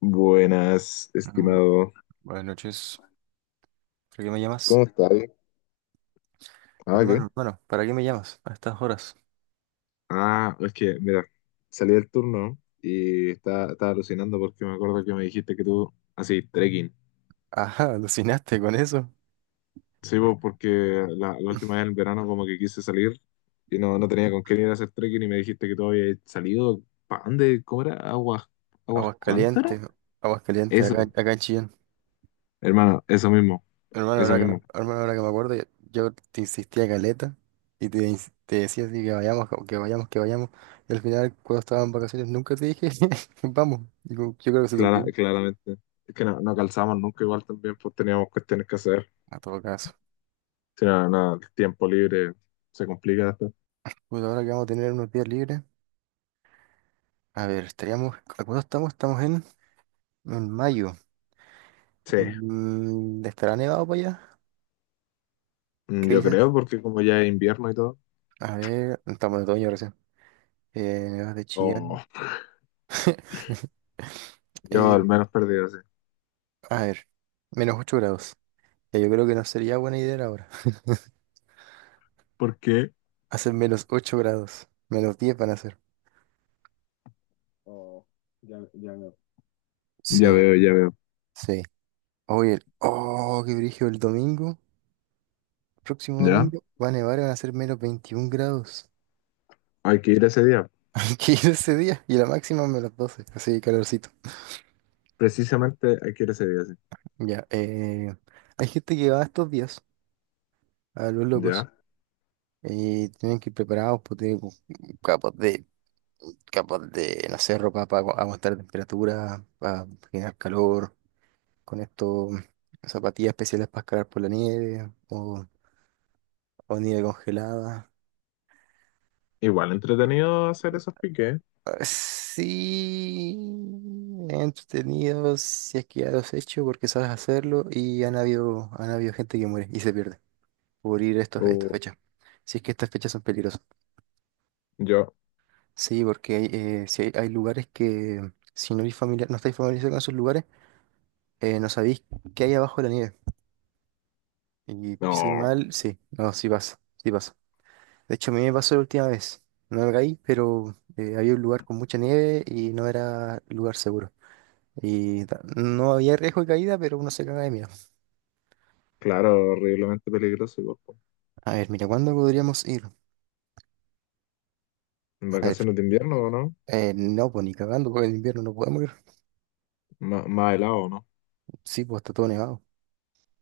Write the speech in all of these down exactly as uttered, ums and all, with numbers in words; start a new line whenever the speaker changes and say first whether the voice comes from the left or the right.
left: Buenas,
right: Mm.
left: estimado.
right: Buenas noches. ¿Para qué me llamas?
left: ¿Cómo estás? Ah, ¿qué?
right: Hermano, hermano, ¿para qué me llamas a estas horas?
left: Ah, es que, mira, salí del turno y estaba, estaba alucinando porque me acuerdo que me dijiste que tú, así, trekking.
right: Ajá, alucinaste con eso.
left: Sí, pues, porque la, la última vez en el verano como que quise salir y no, no tenía con quién ir a hacer trekking y me dijiste que tú habías salido, ¿para dónde? ¿Cómo era? ¿Aguas, aguas
right: Aguas
left: cuántaras?
right: calientes, aguas calientes, acá,
left: Eso,
right: acá en Chillán.
left: hermano, eso mismo,
right: Hermano,
left: eso
right: ahora que, me-
left: mismo,
right: hermano, ahora que me acuerdo, yo te insistía caleta y te, ins- te decía así que vayamos, que vayamos, que vayamos. Y al final, cuando estaba en vacaciones, nunca te dije, vamos. Digo, yo creo que se te
left: clara,
right: olvidó.
left: claramente. Es que no, no calzamos nunca igual también, pues teníamos cuestiones que hacer.
right: A todo caso.
left: Si no, no, el tiempo libre se complica después.
right: Pues ahora que vamos a tener unos días libres. A ver, estaríamos, ¿a cuándo estamos? Estamos en, en mayo.
left: Sí,
right: Mm, ¿estará nevado para allá?
left: mm,
right: ¿Qué
left: yo
right: dices?
left: creo porque como ya es invierno y todo,
right: A ver, estamos en otoño recién. Eh, nevadas de
left: o
right: Chillán.
left: yo al
right: Eh,
left: menos perdido, sí.
right: a ver, menos ocho grados. Ya, yo creo que no sería buena idea ahora.
left: ¿Por qué?
right: Hacen menos ocho grados. Menos diez van a hacer.
left: Oh, ya, ya veo. Ya
right: Sí,
left: veo, ya veo.
right: sí. Oye, el- oh, qué brillo el domingo. Próximo
left: Ya,
right: domingo va a nevar y van a ser menos veintiún grados.
left: hay que ir ese día.
right: Hay que ir ese día. Y la máxima menos doce. Así que calorcito.
left: Precisamente hay que ir ese día, sí.
right: Ya, eh, hay gente que va estos días a los locos.
left: Ya.
right: Y tienen que ir preparados, pues tienen como capas de, capas de, no sé, ropa para aguantar temperatura, para generar calor, con esto, zapatillas especiales para escalar por la nieve o, o nieve congelada.
left: Igual entretenido hacer esos piques.
right: Ah, sí, entretenido si es que ya lo has hecho porque sabes hacerlo y han habido, han habido gente que muere y se pierde por ir a estos, estas
left: O
right: fechas. Si es que estas fechas son peligrosas.
left: yo.
right: Sí, porque hay, eh, sí hay, hay lugares que si no, eres familiar, no estáis familiarizados con esos lugares, eh, no sabéis qué hay abajo de la nieve. Y pisáis
left: No,
right: mal, sí, no, sí pasa, sí pasa. De hecho, a mí me pasó la última vez. No me caí, pero eh, había un lugar con mucha nieve y no era lugar seguro. Y ta- no había riesgo de caída, pero uno se caga de miedo.
left: claro, horriblemente peligroso, igual, po.
right: A ver, mira, ¿cuándo podríamos ir?
left: En
right: A ver,
left: vacaciones de invierno, ¿o no?
right: eh, no, pues ni cagando, porque en invierno no podemos ir.
left: Ma- más helado, ¿o no?
right: Sí, pues está todo nevado.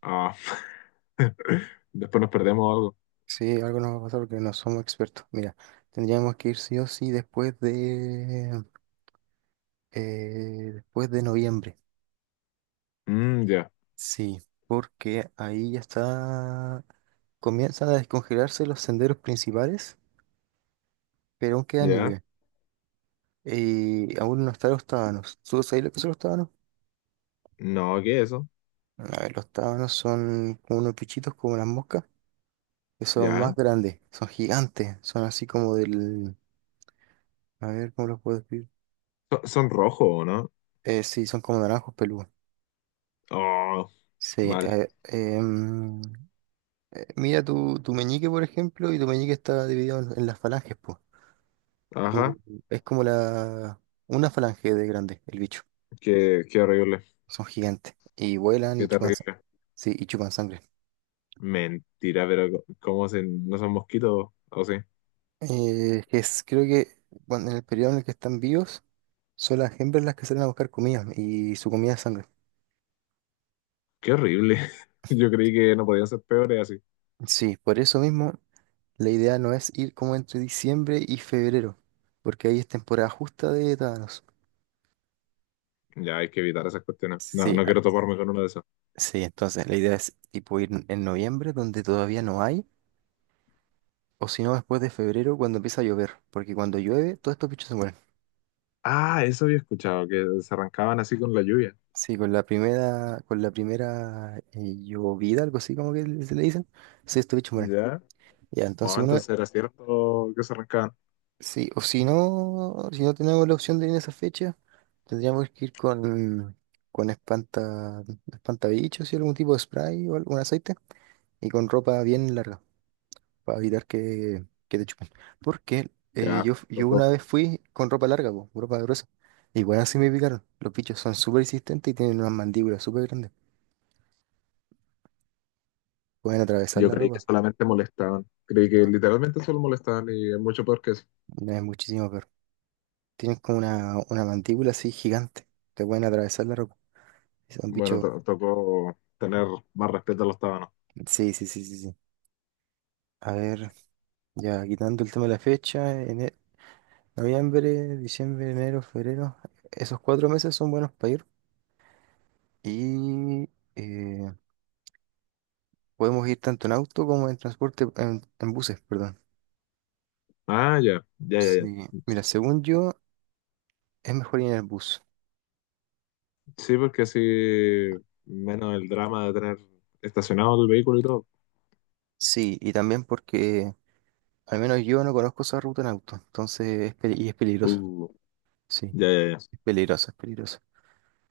left: Ah. Después nos perdemos algo.
right: Sí, algo nos va a pasar porque no somos expertos. Mira, tendríamos que ir sí o sí después de eh, después de noviembre.
left: Mm, ya,
right: Sí, porque ahí ya está, comienzan a descongelarse los senderos principales, pero aún queda
left: ya.
right: nieve. Y aún no están los tábanos. ¿Tú sabes lo que son los tábanos?
left: No, ¿qué es eso?
right: A ver, los tábanos son como unos bichitos como las moscas, que son más
left: Ya.
right: grandes, son gigantes, son así como del, a ver, ¿cómo los puedo decir?
left: Son, son rojos, ¿o no?
right: Eh, sí, son como naranjos peludos.
left: Oh,
right: Sí,
left: mal.
right: eh, em, eh, mira tu, tu meñique, por ejemplo, y tu meñique está dividido en, en las falanges, pues. Como,
left: Ajá.
right: es como la, una falange de grande, el bicho.
left: Qué, qué horrible.
right: Son gigantes. Y vuelan
left: Qué
right: y chupan, sang-
left: terrible.
right: sí, y chupan sangre.
left: Mentira, pero co- ¿cómo se, no son mosquitos? ¿O sí?
right: Eh, que es, creo que cuando en el periodo en el que están vivos, son las hembras las que salen a buscar comida y su comida es sangre.
left: Qué horrible. Yo creí que no podían ser peores así.
right: Sí, por eso mismo la idea no es ir como entre diciembre y febrero, porque ahí es temporada justa de tábanos.
left: Ya hay que evitar esas cuestiones. No,
right: Sí,
left: no quiero toparme con uno de esos.
right: sí, entonces la idea es tipo ir en en noviembre donde todavía no hay, o si no después de febrero cuando empieza a llover, porque cuando llueve todos estos bichos se mueren.
left: Ah, eso había escuchado, que se arrancaban así con la lluvia.
right: Sí, con la primera, con la primera eh, llovida, algo así como que le- se le dicen, sí, estos bichos mueren.
left: Ya.
right: Ya, entonces
left: Oh,
right: uno,
left: entonces era cierto que se arrancaban.
right: sí, o si no, si no tenemos la opción de ir en esa fecha, tendríamos que ir con, con espanta, espantabichos y algún tipo de spray o algún aceite, y con ropa bien larga para evitar que, que te chupen. Porque eh,
left: Ya,
right: yo, yo
left: tocó.
right: una vez fui con ropa larga, po, ropa gruesa. Igual así me picaron. Los bichos son súper resistentes y tienen unas mandíbulas súper grandes. Pueden atravesar
left: Yo
right: la
left: creí que
right: ropa.
left: solamente molestaban. Creí que
right: No,
left: literalmente solo molestaban y es mucho peor que eso.
right: no es muchísimo peor. Tienen como una, una mandíbula así gigante. Te pueden atravesar la ropa. Son
left: Bueno,
right: bichos.
left: to- tocó tener más respeto a los tábanos.
right: Sí, sí, sí, sí, sí. A ver, ya quitando el tema de la fecha, ene- noviembre, diciembre, enero, febrero. Esos cuatro meses son buenos para ir. Y eh, podemos ir tanto en auto como en transporte, en, en buses, perdón.
left: Ah, ya, ya, ya, ya.
right: Sí, mira, según yo, es mejor ir en el bus.
left: Sí, porque así menos el drama de tener estacionado el vehículo y todo.
right: Sí, y también porque al menos yo no conozco esa ruta en auto, entonces es peli- y es peligroso.
left: Uh,
right: Sí,
left: ya, ya, ya.
right: es peligroso, es peligroso.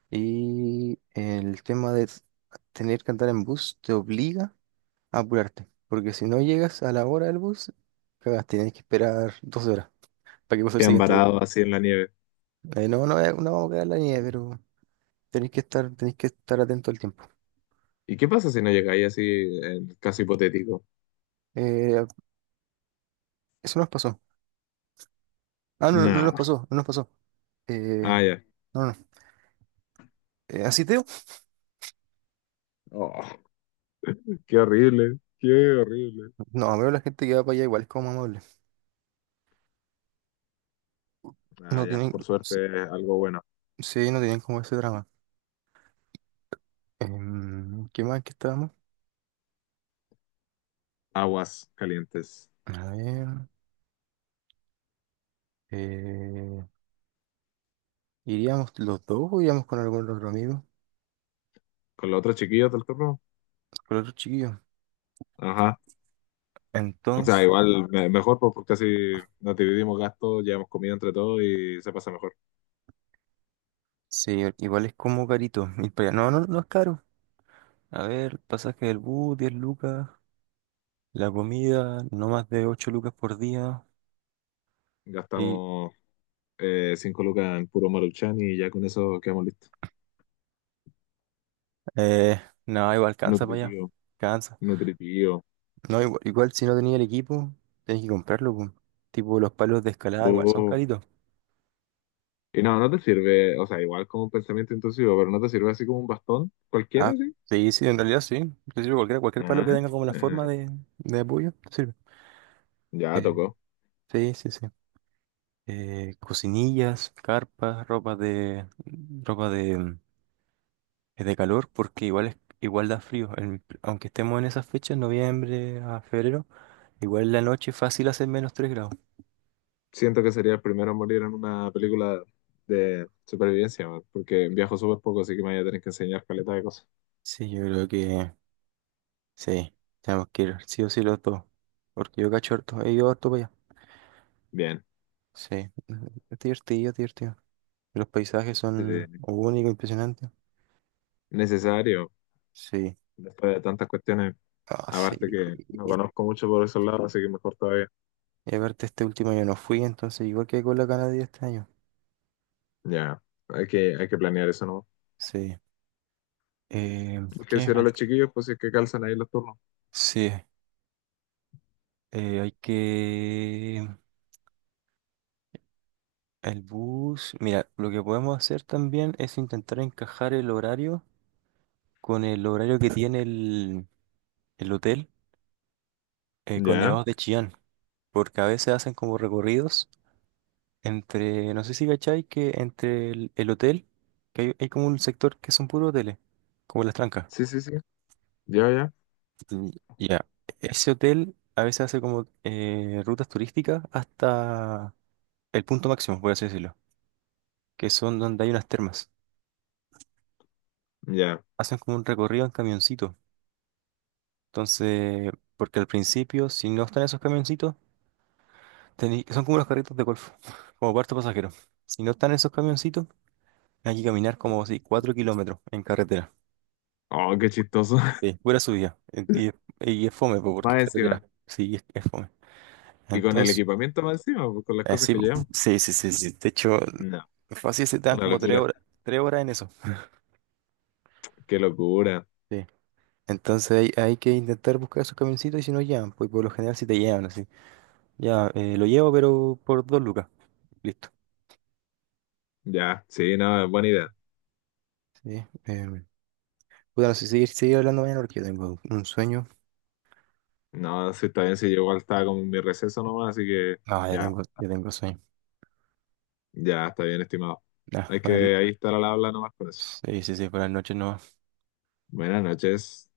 right: Y el tema de s- tener que andar en bus te obliga a apurarte, porque si no llegas a la hora del bus, cagaste, tienes que esperar dos horas para que pase el
left: Quedan
right: siguiente bus.
left: varados así en la nieve.
right: Eh, no, no, eh, no vamos a quedar en la nieve, pero tenéis que estar, tenéis que estar atento al tiempo.
left: ¿Y qué pasa si no llegáis así, en el caso hipotético?
right: Eh, Eso nos pasó. Ah, no, no no nos
left: Nah.
right: pasó, no nos pasó. Eh,
left: Ah, ya.
right: no, no. Eh, ¿así Teo?
left: Oh, qué horrible, qué horrible.
right: No, veo la gente que va para allá igual es como amable.
left: Ah,
right: No
left: ya,
right: tienen,
left: por
right: sí,
left: suerte es algo bueno.
right: sí, no tienen como ese drama. Em, ¿qué más que estábamos?
left: Aguas calientes.
right: A ver. eh, ¿Iríamos los dos o iríamos con algún otro amigo?
left: ¿Con los otros chiquillos del turno?
right: Con otro chiquillo.
left: Ajá. O sea,
right: Entonces,
left: igual me- mejor pues, porque así nos dividimos gastos, llevamos comida entre todos y se pasa mejor.
right: sí, igual es como carito ir para allá. No, no, no es caro. A ver, el pasaje del bus, diez lucas. La comida, no más de ocho lucas por día.
left: Gastamos eh, cinco lucas en puro Maruchan y ya con eso quedamos listos.
right: Eh, no, igual cansa para allá.
left: Nutritivo,
right: Cansa.
left: nutritivo.
right: No, igual, igual si no tenía el equipo, tenés que comprarlo, po. Tipo, los palos de escalada igual son
left: Oh.
right: caritos.
left: Y no, no te sirve, o sea, igual como un pensamiento intrusivo, pero no te sirve así como un bastón cualquiera,
right: Ah,
left: ¿sí?
right: sí, sí, en realidad sí. Te sirve cualquiera, cualquier palo que
left: Ah,
right: tenga como la forma
left: ah,
right: de, de apoyo, te sirve.
left: ya
right: Eh,
left: tocó.
right: sí, sí, sí. Eh, cocinillas, carpas, ropa de, ropa de, de calor, porque igual es, igual da frío. El- aunque estemos en esas fechas, noviembre a febrero, igual en la noche es fácil hacer menos tres grados.
left: Siento que sería el primero en morir en una película de supervivencia, man, porque viajo súper poco, así que me voy a tener que enseñar caleta de cosas.
right: Sí, yo creo que sí, tenemos que ir sí o sí los dos. Porque yo cacho harto, he ido harto para allá.
left: Bien.
right: Sí, es divertido, es divertido. Los paisajes son
left: Sí.
right: únicos, impresionantes. Ah,
left: Necesario,
right: sí,
left: después de tantas cuestiones,
right: ah, sí.
left: aparte que no conozco mucho por esos lados, así que mejor todavía.
right: Y aparte este último año no fui, entonces igual que con la Canadá este año.
left: Ya, hay que, hay que planear eso, ¿no?
right: Sí. Eh,
left: Hay que
right: ¿Qué me
left: decirle a los
right: falta?
left: chiquillos, pues si es que calzan ahí los turnos.
right: Sí, eh, hay que... El bus... Mira, lo que podemos hacer también es intentar encajar el horario con el horario que tiene el, el hotel eh,
left: Ya,
right: Cornevados de Chillán, porque a veces hacen como recorridos entre, no sé si cachai, que entre el, el hotel, que hay, hay como un sector que son puros hoteles, como Las Trancas.
left: sí, sí, sí, ya, ya,
right: Mm, ya. Ese hotel a veces hace como eh, rutas turísticas hasta el punto máximo, por así decirlo, que son donde hay unas termas.
left: ya.
right: Hacen como un recorrido en camioncito. Entonces, porque al principio, si no están esos camioncitos, tení- son como los carritos de golf, como cuarto pasajero. Si no están esos camioncitos, hay que caminar como así, cuatro kilómetros en carretera.
left: Oh, qué chistoso.
right: Sí, pura subida. Eh, Y, es- y es fome, po, porque
left: Más
right: es carretera.
left: encima.
right: Sí, es, es fome.
left: Y con el
right: Entonces,
left: equipamiento más encima, pues, con las
right: eh,
left: cosas
right: sí,
left: que
right: po.
left: llevamos.
right: Sí, sí, sí, sí. De hecho,
left: No,
right: fácil se te dan
left: una
right: como tres
left: locura,
right: horas, tres horas en eso.
left: qué locura.
right: Sí. Entonces hay, hay que intentar buscar esos camioncitos y si no llegan, pues por lo general si te llevan así. Ya, eh, lo llevo, pero por dos lucas. Listo.
left: Ya, sí, no, buena idea.
right: Sí. em, puta, no sé, seguir, seguir hablando mañana porque yo tengo un sueño.
left: No, sí, está bien, si yo igual estaba como en mi receso nomás, así que
right: Ah, ya
left: ya,
right: tengo, ya tengo sueño.
left: ya, está bien, estimado.
right: Ah,
left: Hay
right: buenas no-
left: que ahí estar al habla nomás con eso.
right: sí, sí, sí, buenas noches no.
left: Buenas noches.